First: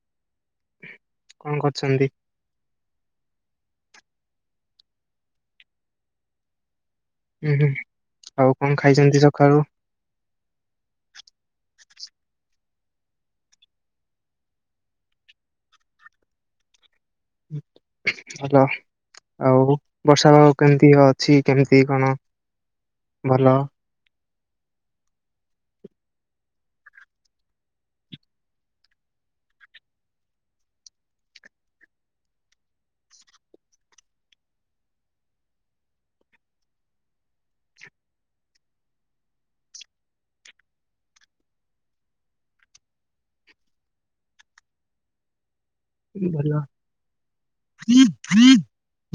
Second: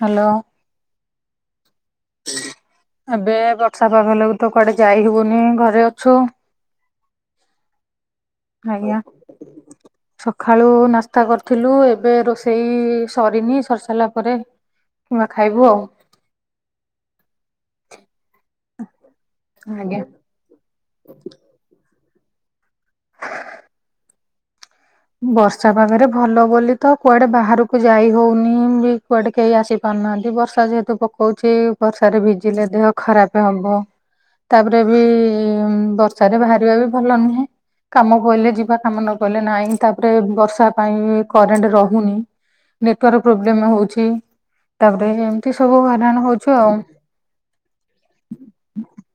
Hello. କଣ କର ଏବେ ବର୍ଷା ପାଗ ହେଲେକୁ ତ କୁଆଡେ ଯାଇହବୁନି ଘରେ ଅଛୁ। ହୁଁ ହୁଁ। ଆଉ କଣ ଆଜ୍ଞା ଖାଇଛନ୍ତି ସକାଳୁ? ସକାଳୁ ନାସ୍ତା କରିଥିଲୁ ଏବେ ରୋଷେଇ। ହୁଁ ସରିନି ସରି ସାରିଲା ପରେ ଏଇନୁ ଖାଇବୁ ଆଉ। ହୁଁ। ଭଲ ଆଉ ଆଜ୍ଞା। ବର୍ଷା ପାଗ କେମିତି ଅଛି କେମିତି କଣ। ଭଲ। ବର୍ଷା ପାଗରେ ଭଲ ବୋଲି ତ କୁଆଡେ ବାହାରକୁ ଯାଇ ହଉନି ବି କୁଆଡେ କେହି ଆସିପାରୁନ। ନାହାନ୍ତି ବର୍ଷା ଯେହେତୁ ପକଉଛି ବର୍ଷାରେ ଭିଜିଲେ ଦେହ ଖରାପ ହବ। ତାପରେ ବି ବର୍ଷାରେ ବାହାରିବା ବି ଭଲ ନୁହଁ। କାମ ପଇଲେ ଯିବା କାମ ନ ପଇଲେ ନାହ୍ନି। ତାପରେ ବର୍ଷା ପାଇଁ କରେଣ୍ଟ ରହୁନି ନେଟୱାର୍କ ପ୍ରୋବ୍ଲେମ ହଉଛି। ତାପରେ ଏମତି। କଣ କରିବା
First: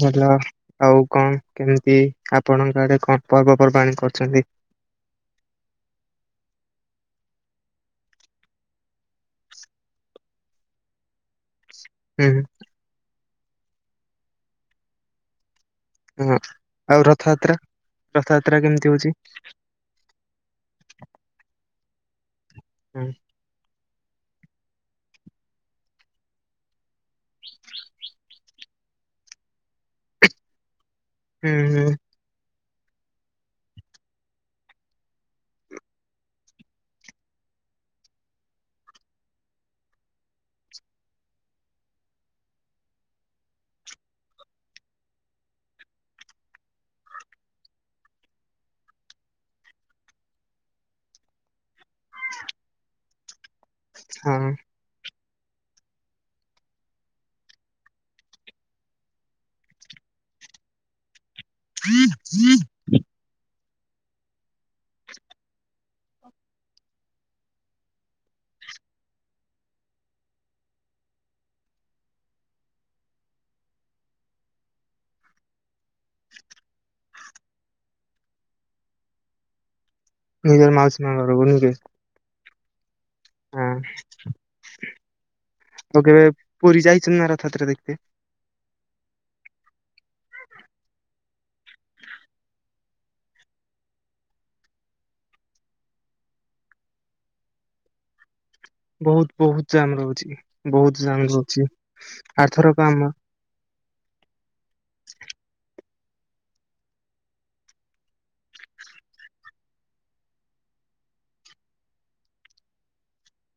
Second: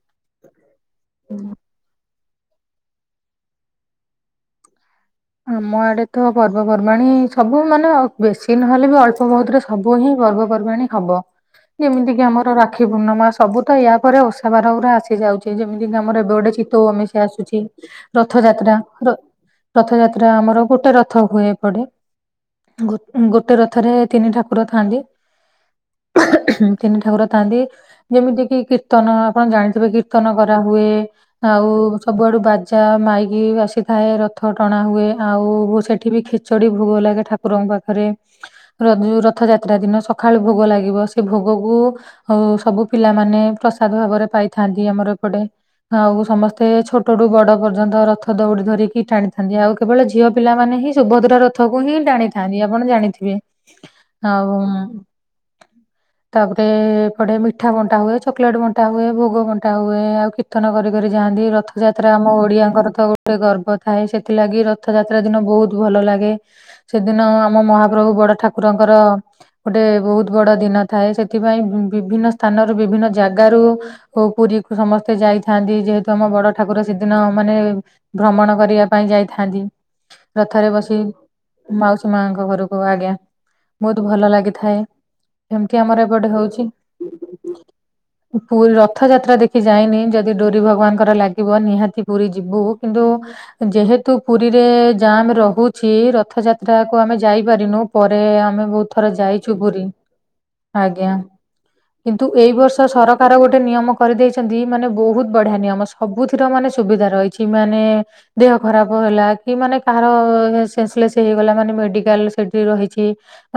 ଭଲ ଆଉ। ଆଉ କଣ କେମିତି ଆପଣଙ୍କ ଆଡେ କଣ ପର୍ବପର୍ବାଣି କରୁଛନ୍ତି। ଆମ ଆଡେ ତ ପର୍ବପର୍ବାଣିୀ ସବୁ ମାନେ ବେଶୀ ନହେଲେ ବି ଅଳ୍ପ ବହୁତରେ ସବୁ ହିଁ ପର୍ବପର୍ବାଣି ହବ। ଯେମିତି କିି ହୁଁ ଆମର ରାକ୍ଷୀ ପୂର୍ଣ୍ଣମା ସବୁ ତ ୟା ପରେ ଓଷା ବାର ରେ ଆସି ଯାଉଛି। ଯେମିତି କି ଆମର ଏବେ ହଁ ଗୋଟେ ଚିତଉ ଆଉ ଆମେଇସା ରଥଯାତ୍ରା ଆସୁଛି ରଥଯାତ୍ରା। କେମିତି ହଉଛି? ରଥଯାତ୍ରା ଆମର ଗୋଟେ ରଥ ହୁଏ ପଡେ ହୁଁ ଗୋଟେ ରଥରେ ତିନି ଠାକୁର ଥାନ୍ତି ଏହେ ଏହେ ତିନି ଠାକୁର ଥାନ୍ତି ଯେମିତି କିି କୀର୍ତ୍ତନ ଆପଣ ଜାଣିଥିବେ କୀର୍ତ୍ତନ କରାହୁଏ ଆଉ ହୁଁ ସବୁଆଡୁ ବା [unintelligible] ମାଇଁକି ବାଜିଥାଏ ର ରଥ ଟଣା ହୁଏ ଆଉ ସେଠି ବି ଖିଚଡି ଭୋଗ ଲାଗେ ଠାକୁରଙ୍କ ପାଖରେ ର ରଥଯାତ୍ରା ଦିନ ସକାଳୁ ଭୋଗ ଲାଗିବ ସେ ଭୋଗକୁ ସବୁ ପିଲାମାନେ ପ୍ରସାଦ ଭାବରେ ପାଇଥାନ୍ତି ଆମର ଏପଟେ ଆଉ ସମସ୍ତେ ଛୋଟଠୁ ବଡ ପର୍ଯ୍ୟନ୍ତ ରଥ ଦଉଡି ଧରିକିଟାଣି ନ୍ତି ଆଉ କେବଳ ଝିଅ ପିଲା ମାନେ ହିଁ ସୁଭଦ୍ରା ରଥକୁ ହିଁ ଟାଣିଥାନ୍ତି ଆପଣ ଜାଣିଥିବେ? ହଁ ଆଉ ତାପରେ ଏପଟେ ମିଠା ବଣ୍ଟା ହୁଏ ଚକୋଲେଟ ବଣ୍ଟା ହୁଏ ଭୋଗ ବଣ୍ଟା ହୁଏ ଆଉ କୀର୍ତନ କରିକରି ଯାଆନ୍ତି ରଥଯାତ୍ରା ଆମ ଓଡିଆଙ୍କର ତ ଗୋଟେ ଗର୍ବ ଥାଏ ସେ। ଥିଲାଗି ରଥଯାତ୍ରା ଦିନ ବହୁତ ଭଲ ଲାଗେ ସେଦିନ ଆମ ମହାପ୍ରଭୁ ବଡ ଠାକୁରଙ୍କର ଗୋଟେ ବହୁତ ବଡ ଦିନ ଥାଏ ସେଥିପାଇଁ ବିଭିନ୍ନ ସ୍ଥାନରୁ ବିଭିନ୍ନ ଜାଗାରୁ ପୁରୀକୁ ସମସ୍ତେ ଯାଇଥାନ୍ତି ଯେହେତୁ ଆମ ବଡ ଠାକୁର ସେଦିନ ମାନେ ଭ୍ରମଣ କରିବା ପାଇଁ ଯାଇଥାନ୍ତି ନିଜର ରଥରେ ମାଉସୀ ବସି ମା ଘରକୁ ନୁହେଁ କି? ମାଉସୀ ମାଙ୍କ ଘରକୁ ଆଜ୍ଞା। ହଁ ବହୁତ ଭଲ ଲାଗିଥାଏ। ଏମିତି ଆଉ ଆମର କେବେ ଏପଟେ ହଉଛି ପୁରୀ ଯାଇଛନ୍ତି ନା ରଥଯାତ୍ରା ଦେଖିତେ? ପୁରୀ ର ରଥଯାତ୍ରା ଦେଖି ଯାଇନି ଯଦି ଡୋରି ଭଗବାନଙ୍କର ଲାଗିବ ନିହାତି ପୁରୀ ଯିବୁ କିନ୍ତୁ ଯେହେତୁ ପୁରୀରେ ଜାମ୍ ରହୁଛି ରଥଯାତ୍ରାକୁ ଆମେ ଯାଇପାରିନୁ ପରେ ଆମେ ବହୁତ ଥର ଯାଇଛୁ ବହୁତ ପୁରୀ। ଜାମ ରହୁଛି ବହୁତ ଆଜ୍ଞା। ଜାଣୁ ଅଛି। କିନ୍ତୁ ଏଇ ବର୍ଷ ସରକାର ଗୋଟେ ନିୟମ କରିଦେଇଛନ୍ତି ମାନେ ବହୁତ ବଢିଆ ନିୟମ। ସବୁଥିର ମାନେ ସୁବିଧା ରହିଛି ମାନେ ଦେହ ଖରାପ ହେଲା କି ମାନେ କାହାର ସେନ୍ସଲେସ୍ ହେଇଗଲା ମାନେ ମେଡ଼ିକାଲ ସେଇଠି ରହିଛି।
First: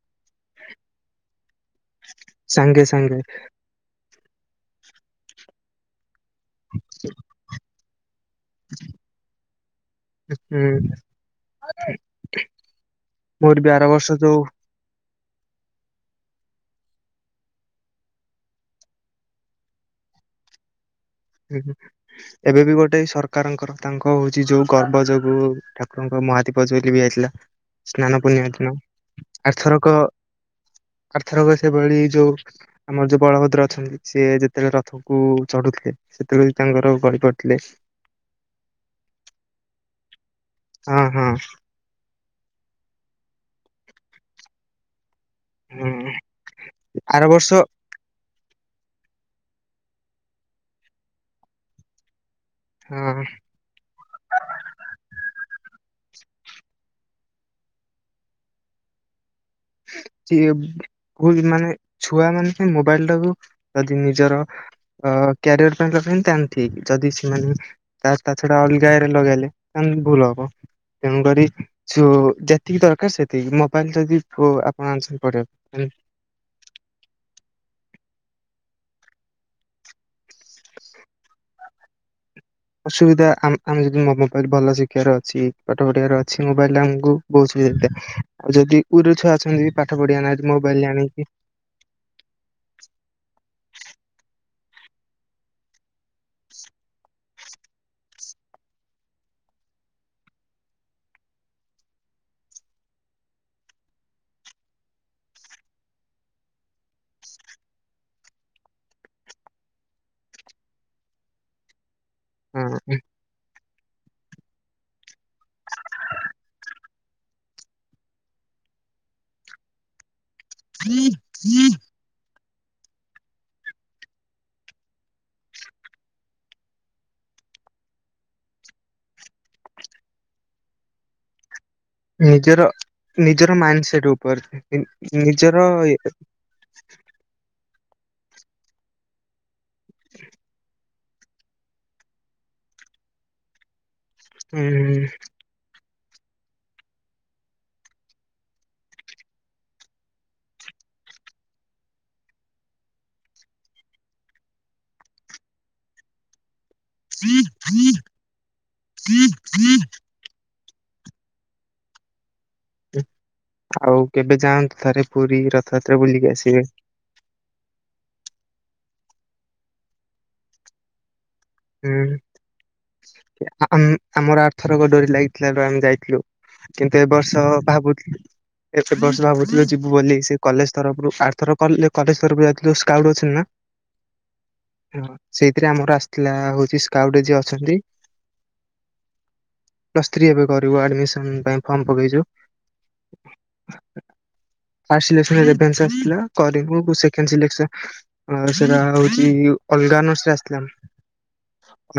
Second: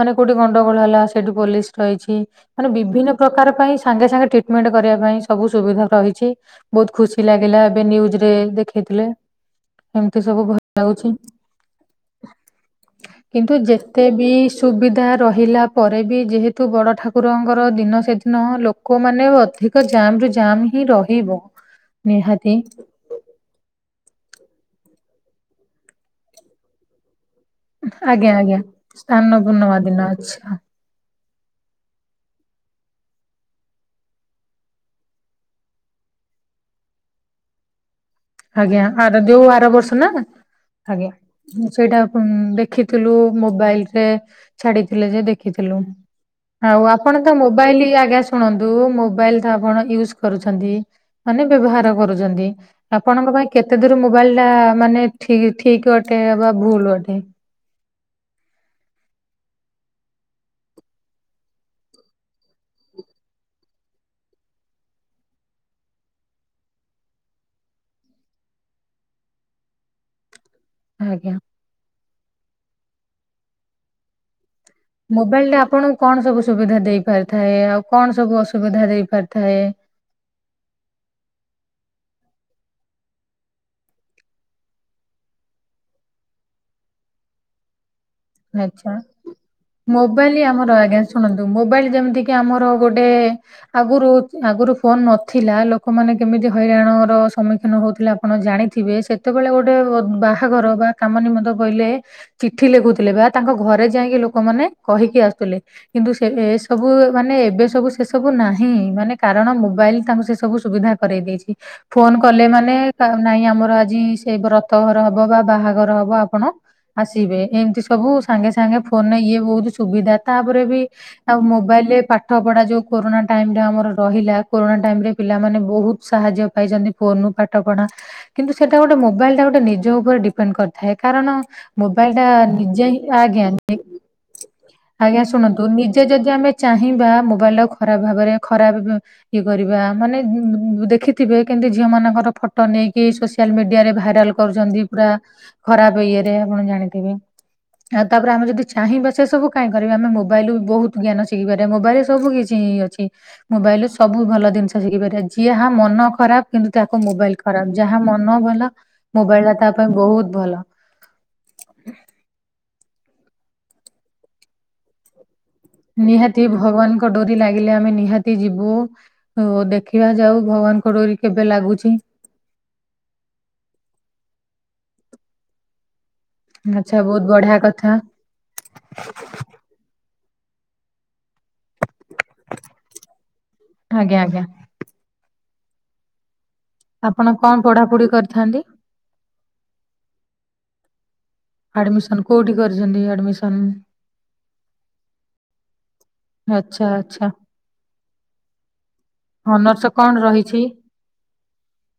ମାନେ କୋଉଠି ଗଣ୍ଡଗୋଳ ହେଲା ସେଠି ପୋଲିସ ରହିଛି। ଛି ମାନେ ସାଙ୍ଗେ ବିଭିନ୍ନ ସାଙ୍ଗେ ପ୍ରକାର ପାଇଁ ସାଙ୍ଗେ ସାଙ୍ଗେ ଟ୍ରିଟମେଣ୍ଟ କରିବା ପାଇଁ ସବୁ ସୁବିଧା ରହିଛି। ବହୁତ ଖୁସି ଲାଗିଲା ଏବେ ନିୟୁଜ ରେ ଦେଖେଇଥିଲେ। ଏମିତି ସବୁ ଭଲ ହୁଁ ଲାଗୁଛି। କିନ୍ତୁ ମୋର ବି ଆର ଯେତେ ବର୍ଷ ବି ଯୋଉ ସୁବିଧା ତା ରହିଲା ପରେ ବି ଯେହେତୁ ବଡ଼ ଠାକୁରଙ୍କର ଦିନ ସେଦିନ ଲୋକମାନେ ଅଧିକା ତାପରେ ଯାମ ହିଁ ର [inaudible] ଏବେ ବି ଗୋଟେ ସରକାରଙ୍କର ତାଙ୍କ ହଉଛି ଯୋଉ ଗର୍ବ ଯୋଗୁ ଠାକୁରଙ୍କ ମହାଦୀପଜ ଲିଭି ଯାଇଥିଲା। ସ୍ନାନ ଆଜ୍ଞା ପୂର୍ଣ୍ଣିମା ଆଜ୍ଞା ଦିନ ସ୍ଥାନପୂର୍ଣ୍ବା ଦିନ ଅଛା। ଏଥରକ ସେଭଳି ଯୋଉ ଆମର ଯୋଉ ବଳଭଦ୍ର ଅଛନ୍ତି ସି ଯେତେବେଳେ ରଥକୁ ଚଢୁଥିଲେ। ସେତେବେଳେ ତାଙ୍କର ଗଲି ପଡ଼ିଥିଲେ। ଆଜ୍ଞା ଆର ଦେଉ ଆର ବର୍ଷ ନା ହଁ ଆଜ୍ଞା ହଁ ସେଇଟା। ହଁ ଦେଖିଥିଲୁ ମୋବାଇଲ ରେ ଛାଡିଥିଲେ ଯେ ଦେଖିଥିଲୁ ହଁ ଆଉ ଆପଣ ଆର ତ ବର୍ଷ ମୋବାଇଲ ଆଜ୍ଞା ଶୁଣନ୍ତୁ ମୋବାଇଲ ଆପଣ ୟୁଜ କରୁଛନ୍ତି ମାନେ ବ୍ୟବହାର କରୁଛନ୍ତି। ହଁ ଆପଣଙ୍କ ପାଇଁ କେତେ ଦୂର ମୋବାଇଲ ଟା ମାନେ ଠିକ ଅଟେ ବା ଭୁଲ ଅଟେ? ହଁ। ଭଲ ମାନେ ଛୁଆ ମାନେ ମୋବାଇଲ ଟାକୁୁ ଯଦି ନିଜର ଅ କ୍ୟାରିୟର ପାଇଁ ରଗେଇନି ତାହେଲେ ଠିକ ଯଦି ସେମାନେ ତା ଛଡା ଅଲଗା ରେ ଲଗେଇଲେ ତାହେଲେ ଭୁଲ ହବ। ଆଜ୍ଞା ତେଣୁକରି ଛୁ ଯେତିକି ଦରକାର ସେତିକି ମୋବାଇଲ ଯଦି ଆପଣ ଆଣିଛନ୍ତି ମୋବାଇଲ ରେ ପଢିବାକୁ ଆପଣଙ୍କୁ କଣ ସବୁ ସୁବିଧା ଦେଇପାରିଥାଏ ଆଉ କଣ ସବୁ ଅସୁବିଧା ଦେଇପାରିଥାଏ? ଅସୁବିଧା ଆମେ ଯଦି ମୋବାଇଲ ଭଲ ଶିଖିବାର ଅଛି ପାଠ ପଢିବାର ଅଛି ମୋବାଇଲ ରେ ଆମକୁ ବହୁତ [unintelligible] ଆଉ ଯଦି ଆଚ୍ଛା ଗୁରେ ଛୁଆ ଅଛ ମୋବାଇଲ ଆମର ଆଜ୍ଞା ଶୁଣନ୍ତୁ ମୋବାଇଲ ଯେମିତି କି ଆମର ଗୋଟେ ଆଗରୁ ଆଗରୁ ଫୋନ ନଥିଲା ଲୋକମାନେ କେମିତି ହଇରାଣର ସମ୍ମୁଖୀନ ହଉଥିଲେ ଆପଣ ଜାଣିଥିବେ। ସେତେବେଳେ ଗୋଟେ ବାହାଘର ବା କାମ ନିମନ୍ତ ପଇଲେ ଚିଠି ଲେଖ ଖୁଥିଲେ ବା ତାଙ୍କ ଘରେ ଯାଇକି ଲୋକମାନେ କହିକି ଆସୁଥିଲେ। କିନ୍ତୁ ଏ ସବୁ ମାନେ ଏବେ ସବୁ ସେ ସବୁ ନାହିଁ ମାନେ କାରଣ ମୋବାଇଲ ତାଙ୍କୁ ସେ ସବୁ ସୁବିଧା କରାଇ ଦେଇଛି। ଫୋନ କଲେ ମାନେ ହଁ ନାଇଁ ଆମର ଆଜି ସେ ବ୍ରତଘର ହବ ହବ ବା ବାହାଘର ହବ ଆପଣ ଆସିବେ ଏମତି ସବୁ ସାଙ୍ଗେ ସାଙ୍ଗେ ଫୋନରେ ଇଏ ବହୁତ ସୁବିଧା ତାପରେ ବି ଆଉ ମୋବାଇଲରେ ପାଠ ପାଠପଢ଼ା ଯେଉଁ କୋରୋନା ଟାଇମ ରେ ଆମର ରହିଲା କୋରୋନା ଟାଇମରେ ପିଲାମାନେ ବହୁତ ସାହାଯ୍ୟ ପାଇଛନ୍ତି ଫୋନୁ ପାଠ ପଢା କିନ୍ତୁ ସେଟା ଗୋଟେ ମୋବାଇଲ ଟା ଗୋଟେ ନିଜ ଉପରେ ଡିପେଣ୍ଡ କରିଥାଏ। କାରଣ ମୋବାଇଲ ଟା ନିଜର ନିଜେ ହ ଆଜ୍ଞା ନିଜର ମାଇଣ୍ଡ ସେଟ ଉପରେ ଆଜ୍ଞା ନିଜର ଶୁଣନ୍ତୁ ନିଜେ ଯଦି ଆମେ ଚାହିଁବା ମୋବାଇଲ ର ଖରାପ ଭାବରେ ଖରାପ ଇଏ କରିବା ମାନେ ଦେଖିଥିବେ କିନ୍ତୁ ଝିଅ ମାନଙ୍କର ଫଟୋ ନେଇ ନେଇକି ସୋସିଆଲ ମିଡିଆରେ ଭାଇରାଲ କରୁଛନ୍ତି ଉଁ ପୁରା ଖରାପ ଇଏରେ ଆପଣ ଜାଣିଥିବେ। ଆଉ ତାପରେ ଆମେ ଯଦି ଚାହିଁବା ସେ ସବୁ କାହିଁ କରିବା ଆମେ ମୋବାଇଲୁରୁ ବହୁତ ଜ୍ଞାନ ଶିଖିପାରିବା ମୋବାଇଲରେ ସବୁ କିଛି ହିଁ ଅଛି। ଅଛି ମୋବାଇଲରେ ସବୁ ଭଲ ଜିନିଷ ଶିଖି ପାରିବା ଯିହା ମନ ଖରାପ କିନ୍ତୁ ତାକୁ ମୋବାଇଲ ଖରାପ ଯାହା ମନ ଭଲ ମୋବାଇଲ ଟା ତା ପାଇଁ ବହୁତ ଭଲ। ହ ଆଉ କେବେ ଯାଆନ୍ତୁ ଥରେ ପୁରୀ ର ନିହାତି ଭଗବାନଙ୍କ ଡୋରି ଲାଗିଲେ ଆମେ ନିହାତି ଯିବୁ। ବୁ ଦେଖିବା ଯାଉ ଭଗବାନଙ୍କ ଡୋରି କେବେ ଲାଗୁଛି। ହୁଁ ଆମ ଆମର ଆରଥରକ ଡୋରି ଲାଗିଥିଲାରୁ ଆମେ ଯାଇଥିଲୁ। ଆଚ୍ଛା କିନ୍ତୁ ଏ ବହୁତ ବର୍ଷ ବଢିଆ କଥା ଭାବୁଥିଲ ଏତେ ବର୍ଷ ଭାବୁଥିଲ ଯିବୁ ବୋଲି ସେ କଲେଜ ତରଫରୁ ଆରଥରକ କଲେ କଲେଜ ତରଫରୁ ଯାଇଥିଲ ସ୍କାଉଟ୍ ଅଛି ନା। ଆଜ୍ଞା ଆଜ୍ଞା। ହଁ ସେଇଥିରେ ଆମର ଆସିଥିଲା ହୋ ଛି ସ୍କାଉଟରେ ଆପଣ ଯିଏ କଣ ଅଛନ୍ତି। ପଢାପଢି କରିଥାନ୍ତି ପ୍ଲସ ଥ୍ରି ଏବେ କରିବୁ ଆଡମିସ ଆଡମିସନ କୋଉଠି କରିଛନ୍ତି ଆଡମିସନ? ଫାଷ୍ଟ ସିଲେକ୍ସନ ରେଭେନ୍ସା ଆସିଥିଲା ଆଚ୍ଛା କରିବୁ ଆଚ୍ଛା ସେକେଣ୍ଡ ସିଲେକ୍ସନ ଅ ସେଟା ହଉଛି ଅଲଗା କଣ ଅନର୍ସ ରେ ରହିଛି ଆସିଥିଲା।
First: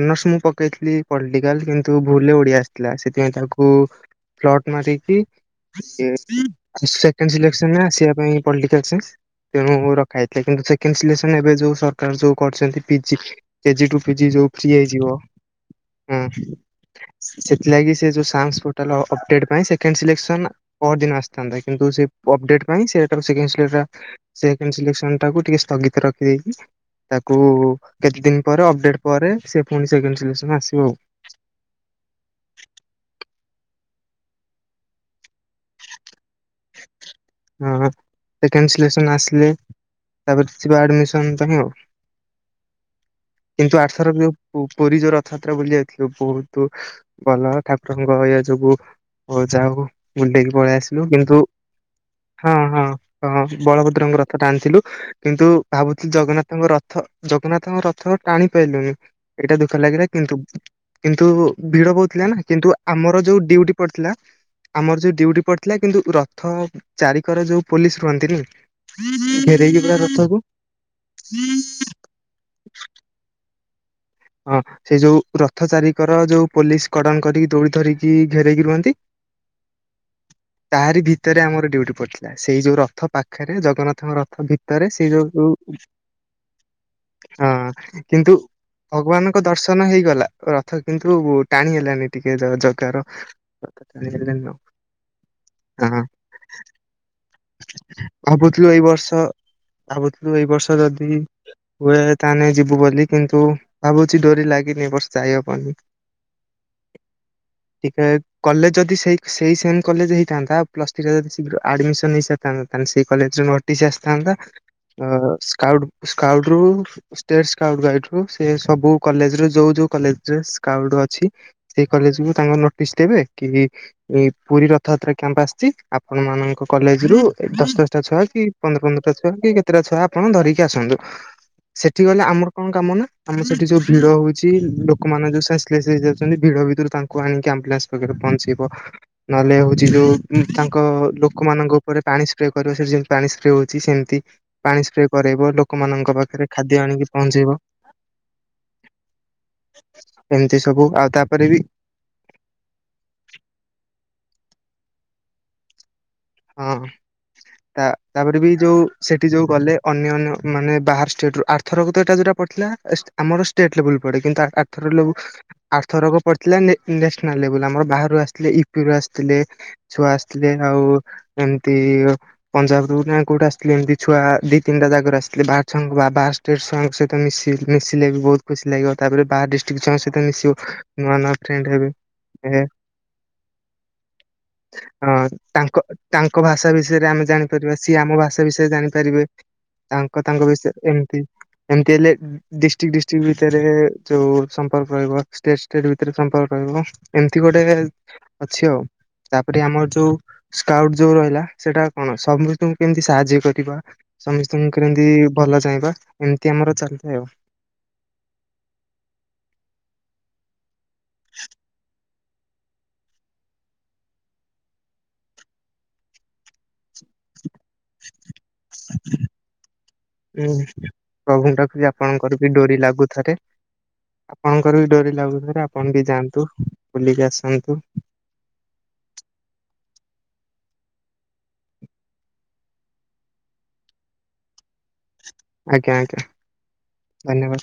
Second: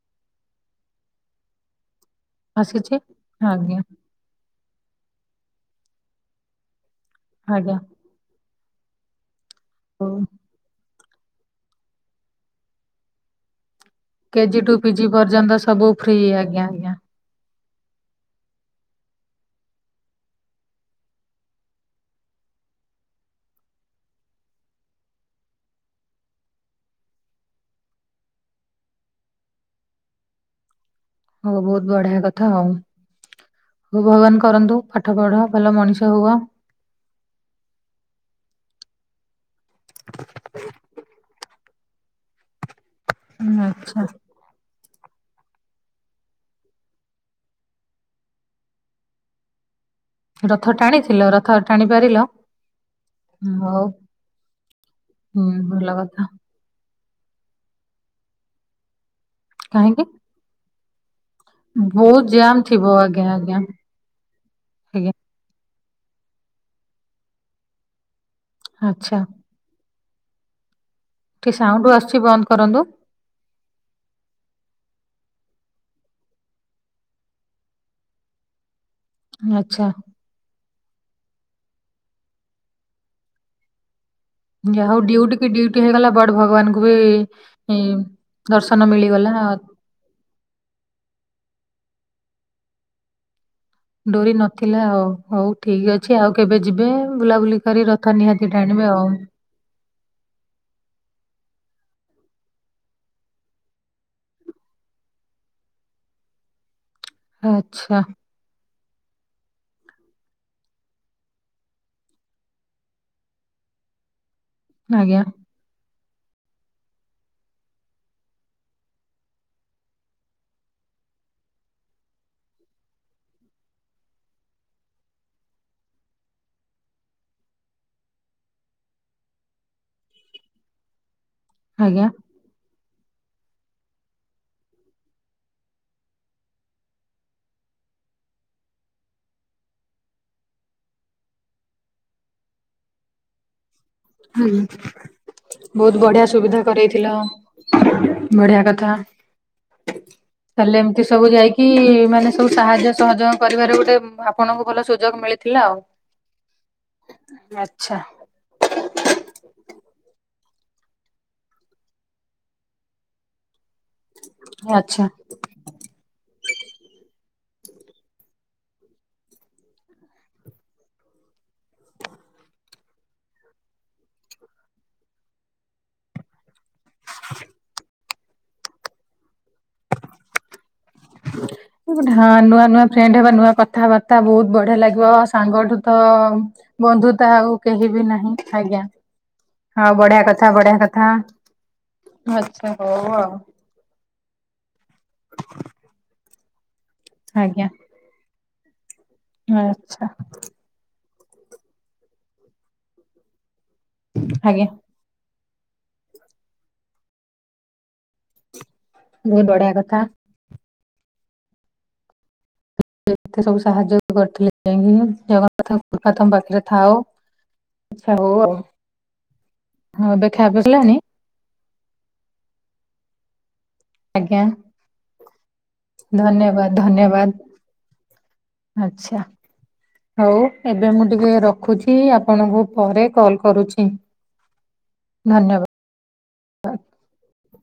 ଅନର୍ଷ ମୁଁ ପକେଇଥିଲି ପଲଟିକାଲ କିମ୍ ତୁ ଭୁଲରେ ଓଡିଆ ଆସିଥିଲା ଆସିଛି ସେଥିପାଇଁ ତାକୁ ଆଜ୍ଞା। ଫ୍ଲଟ ମାରିକି ସେ ସେ ସେକେଣ୍ଡ ଆଜ୍ଞା ସିଲେକସନରେ ଆସିବା ପାଇଁ ପଲଟିକାଲ ସାଇନ୍ସ ତେଣୁ ହଉ ରଖାହେଇଥିଲା। କିନ୍ତୁ ସେ କେଣ୍ଡ୍ ସିଲେକ୍ସନରେ ଏବେ ଯୋଉ ସରକାର ଯୋଉ କରିଛନ୍ତି ପିଜି କେଜି ଟୁ ପିଜି ଯଉ କେଜି ଫ୍ରି ଟୁ ପିଜି ହେଇଯିବ ପର୍ଯ୍ୟନ୍ତ ସବୁ ଫ୍ରି ହଁ ଆଜ୍ଞା ଆଜ୍ଞା। ସେ ସେଥିଲାଗି ସେ ଯୋଉ ସାସଂ ପୋର୍ଟାଲ ଅ ଅପଡେଟ ପାଇଁ ସେକେଣ୍ଡ ଶିଲେକ୍ସନ ପଅର ଦିନ ଆସିଥାନ୍ତା କିନ୍ତୁ ସେ ଅପଡେଟ ଥିପାଇଁ ସେ ହେଟାକୁ ସେକେଣ୍ଡ ସିଲେକ୍ ଟା ସେକେଣ୍ଡ ସିଲେକ୍ସନ ଟାକୁ ଟିକେ ସ୍ଥଗିତ ରଖିଦେଇକି ତାକୁ କେତେ ଦିନ ପରେ ଅପଡେଟ ପରେ ସେ ପୁଣି ସେକେଣ୍ଡ ସିଲେକ୍ସନ ଆସିବ ଆଉ। ହଉ ବହୁତ ବଢିଆ କଥା ଆଉ। ହ ଭଗବାନ କରନ୍ତୁ ପାଠ ପଢ ଭଲ ମଣିଷ ହୁଅ। ହ ସେକେଣ୍ଡ ସିଲେକ୍ସନ ଆସିଲେ ତାପଛରେ ଯିବ ଆଡମିସନ। ତହିଁ ଆଉ ହୁଁ, କିନ୍ତୁ ଆଚ୍ଛା ଆରଥରକ ଯୋଉ ପୁ ପୁରୀ ଯୋଉ ରଥଯାତ୍ରା ବୁଲି ଯାଇଥିଲୁ ବହୁତ ଭଲ ଠାକୁରଙ୍କ ଏଇଆ ଯବୁ ହଉ ଯାହାହୋଉ ବୁଲିଦେଇକି ପଳେଇ ଆସିଲୁ କିନ୍ତୁ ଟାଣିପାରିଲ? ହଁ ହଁ ହଁ ବଳଭଦ୍ରଙ୍କ ରଥ ଟାଣିଥିଲୁ ହୁଁ କିନ୍ତୁ ଭଲ ଭାବୁଥିଲୁ କଥା ଜଗନ୍ନାଥଙ୍କ ର ରଥ, ଜଗନ୍ନାଥଙ୍କ ରଥ ଟାଣି ପାଇଲୁନି ଏଇଟା ଦୁଃଖ କାହିଁକି ଲାଗିଲା କିନ୍ତୁ। କିନ୍ତୁ ଭିଡ ବହୁତ ବହୁତଥିଲା ନା ଜାମ୍ ।କିନ୍ତୁ ଥିବ ଆମର ଆଜ୍ଞା ଯୋଉ ଆଜ୍ଞା ଡ୍ୟୁଟି ପଡିଥିଲା, ଆମର ଆଜ୍ଞା ଯୋଉ ଡ୍ୟୁଟି ପଡିଥିଲା। ଥିଲା କିନ୍ତୁ ରଥ ଚାରିିକର ଯୋଉ ପୋଲିସ ରୁହନ୍ତିନି? ଆଚ୍ଛା ଘେରକି ପୁରା ସବୁ। ଟିକେ ସାଉଣ୍ଡ ଆସୁଛି ବନ୍ଦ କରନ୍ତୁ। ହଁ ସେ ଯୋଉ ରଥ ଚାରିଙ୍କର ଯୋଉ ପୋଲିସ କଡନ କରିକି ଦୋଉଡି ଧରିକି ଘେରଇକି ରୁହନ୍ତି। ଆଚ୍ଛା। ତାରି ଭିତରେ ଆମର ଡ୍ୟୁଟି ପଡିଥିଲା। ସେଇ ଯୋଉ ରଥ ପାଖରେ ଜଗନ୍ନାଥଙ୍କ ରଥ ଯାହା ଭିତରେ ହଉ ସେ ଡ୍ୟୁଟି କି ଯୋଉୁ-ହଁ ଡ୍ୟୁଟି ହେଇଗଲା ବଟ ଭଗବାନଙ୍କୁ ବି ଇ, କିନ୍ତୁ ଦର୍ଶନ ଭଗବାନଙ୍କ ମିଳିଗଲା ଦର୍ଶନ ହେଇଗଲା। ରଥ କିନ୍ତୁ ଟାଣି ହେଲାନି ଟିକେ ଜଗାର। ରଥ ଟାଣି ଡୋରି ହେଲାନି ନଥିଲା, ଆଉ ହଉ ଠିକ ହଁ ଅଛି ଆଉ କେବେ ଯିବେ ବୁଲାବୁଲି କରି ରଥ ନିହାତି ଭାବୁଥିଲୁ ଏଇ ଟାଣିବେ ଆଉ। ବର୍ଷ ଭାବୁଥିଲୁ ଏଇ ବର୍ଷ ଯଦି ହୁଏ ତାହେଲେ ଯିବୁ ବୋଲି କିନ୍ତୁ ଭାବୁଛି ଡୋରି ଲାଗିନି ଏ ବର୍ସ ଯାଇ ହବନି। ଆଚ୍ଛା ଟିକେ କଲେ ଯଦି ସେଇ, ସେଇ ସେମ୍ କଲେଜ ହେଇଥାନ୍ତା, ପ୍ଲସ୍ ଥ୍ରୀରେ ଯଦି ଶୀଘ୍ର ଆଡ଼ମିସନ୍ ହେଇସାରଥାନ୍ତା। ତାହେଲେ ସେଇ କଲେଜରେ ନଟି କିଛି ଆସିଥାନ୍ତା। ଆଜ୍ଞା ଆ-ସ୍କାଉଟ୍, ସ୍କାଉଟ୍ ରୁ, ଷ୍ଟେଟ୍ ସ୍କାଉଟ୍ ଗାଇଡ ରୁ ସେ ସବୁ କଲେଜ ର ଯୋଉ, ଯୋଉ କଲେଜରେ ସ୍କାଉଟ ଅଛି, ସେଇ କଲେଜକୁୁ ତାଙ୍କ ନୋଟିସ୍ ଦେବେ କି ପୁରୀ, ରଥଯାତ୍ରା କ୍ୟାମ୍ପ ଆସିଛି, ଆପଣ ମାନଙ୍କ କଲେଜ ରୁ ଦଶ, ଦଶଟା ଛୁଆ କି ପନ୍ଦର, ପନ୍ଦରଟା ଛୁଆ କି କେତେଟା ଛୁଆ ଆପଣ ଧରିକି ଆସନ୍ତୁ। ସେଠି ଆଜ୍ଞା ଗଲେ ଆମର କଣ କାମ ନା? ଆମର ସେଠି ଯୋଉ ଭିଡ ହଉଛି ।ଲୋକମାନେ ଯୋଉ ସେନ୍ସଲେସ୍ ହୋଇଯାଉଛନ୍ତି, ଭିଡ଼ ଭିତରୁ ତାଙ୍କୁ ଆଣିକି ଆମ୍ବୁଲାନ୍ସ ପାଖରେ ପ ପହଁଞ୍ଚିବ, ନହେଲେ ହଉଛି ଯୋଉ ତାଙ୍କ ଲୋକମାନଙ୍କ ଉପରେ ପାଣି ସ୍ପ୍ରେ କରିବ ସେଠି ଯେମିତି ପାଣି ସ୍ପ୍ରେ ହେଉଛି। ସେମିତି ହୁଁ ପାଣି ସ୍ପ୍ରେ କରାଇବ, ବହୁତ ଲୋକମାନଙ୍କ ବଢିଆ ପାଖରେ ସୁବିଧା ଖାଦ୍ୟ କରେଇଥିଲ। ଆଣିକି ପହଞ୍ଚେଇବ। ବଢିଆ କଥା। ତାଲେ ଏମିତି ଆଉ ସବୁ ତାପରେ ବି ଯାଇକି, ମାନେ ସବୁ ସାହାଯ୍ୟ ସହଯୋଗ କରିବାରେ ଗୋଟେ ଆପଣଙ୍କୁ ଭଲ ସୁଯୋଗ ମିଳିଥିଲା ଆଉ। ହଁ। ଆଚ୍ଛା ତା-ତାପରେ ବି ଯୋଉ ସେଠି ଯୋଉ ଗଲେ ଅନ୍ୟନ୍ୟ ମାନେ ବାହାର ଷ୍ଟେଟ ରୁ, ଆର୍ଥରକ ଯୋଉଟା ପଡିଥିଲା ଆମର ଷ୍ଟେଟ୍ ଲେବୁଲ ପଡେ ।କିନ୍ତୁ ଆଚ୍ଛା। ଆର-ଆର-ଥରକ ପଡିଥିଲା ନେସ୍-ନେସ୍ ଖେଳ ଲେବୁଲ୍ ଆମର ବାହାରୁ ଆସିଥିଲେ। ଇଉପି ରୁ ଆସିଥିଲେ। ଛୁଆ ଆସିଥିଲେ ଆଉ ଏମିତି ପଞ୍ଜାବ ରୁ ନା କୋଉଠି ଆସିଥିଲି ଏମିତି ଛୁଆ ଦି ତିନିଟା ଜାଗାରୁ ଆସିି ବାହାର ଛୁଆଙ୍କୁ ଆଉ ବାହାର ଷ୍ଟେଟ୍ ଛୁଆଙ୍କ ସହିତ ମିଶ-ମିଶିଲେ ବି ବହୁତ ଖୁସି ଲାଗିବ। ତାପରେ ବାହାର ଡିଷ୍ଟ୍ରିକ୍ଟ ଛୁଆଙ୍କ ସହିତ ମିଶିବୁ ହଁ। ନୂଆ, ନୂଆ ଫ୍ରେଣ୍ଡ ହବା, ନୂଆ କଥାବାର୍ତ୍ତା ବହୁତ ବଢିଆ ଲାଗିବ। ହଁ ତାଙ୍କ ସାଙ୍ଗଠୁ ତ ତାଙ୍କ ଭାଷା ବିଷୟରେ ଆମେ ବନ୍ଧୁତା ଆଉ ଜାଣିପାରିବା, କେହି ସିଏ ବି ଆମ ନାହିଁ ଭାଷା ବିଷୟରେ ଆଜ୍ଞା। ଜାଣିପାରିବେ। ହଁ ତାଙ୍କ, ବଢିଆ ତାଙ୍କ କଥା ବିଷୟରେ ବଢିଆ କଥା ଏମିତି ଏମତି ହେଲେ ଆଚ୍ଛା ଡିଷ୍ଟ୍ରିକ୍ଟ, ହଉ ଡିଷ୍ଟ୍ରିକ୍ଟ ଆଉ ଭିତରେ ଯୋଉ ସମ୍ପର୍କ ରହିବ। ଷ୍ଟେଟ୍ ଷ୍ଟେଟ୍ ଭିତରେ ସମ୍ପର୍କ ରହିବ ।ଏମିତି ଗୋଟେ ଆଜ୍ଞା। ଅଛି ଆଉ। ତାପରେ ଆମର ଆଚ୍ଛା ଯୋଉ ସ୍କାଉଟ ଯୋଉ ରହିଲା, ସେଟା କଣ ସମସ୍ତଙ୍କୁ କେମିତି ସାହାଯ୍ୟ କରିବା। ଆଜ୍ଞା ସମସ୍ତଙ୍କୁ କେମିତି ଭଲ ଚାହିଁବା, ଏମିତି ଆମର ଚାଲିଥାଏ ଆଉ। ବୋହୁତ୍ ବଢିଆ କଥା। ହାତ ଏତେ ସବୁ ସାହାଯ୍ୟ କରିଥିଲେ, ଯାଇକି ଜଗନ୍ନାଥ କୃପା ତମ ପାଖରେ ଥାଉ। ଆଛା ହୋଉ। ଏବେ ଖାଇବା ପିଇବା ସରିଲାଣି? ଦିଦି ଆପଣଙ୍କର ବି ଡୋରି ଲାଗୁଥରେ। ଆଜ୍ଞା ଆପଣଙ୍କର ବି ଡୋରି ଲାଗୁଥରେ ।ଆପଣ ବି ଯାଆନ୍ତୁ ଧନ୍ୟବାଦ ବୁଲିକି ଧନ୍ୟବାଦ ଆସନ୍ତୁ। ଆଚ୍ଛା। ହଉ ଏବେ ମୁଁ ଟିକେ ରଖୁଛି ।ଆପଣଙ୍କୁ ପରେ କଲ କରୁଛି। ଧନ୍ୟବାଦ ଆଜ୍ଞା ଆଜ୍ଞା ।ଧନ୍ୟବାଦ।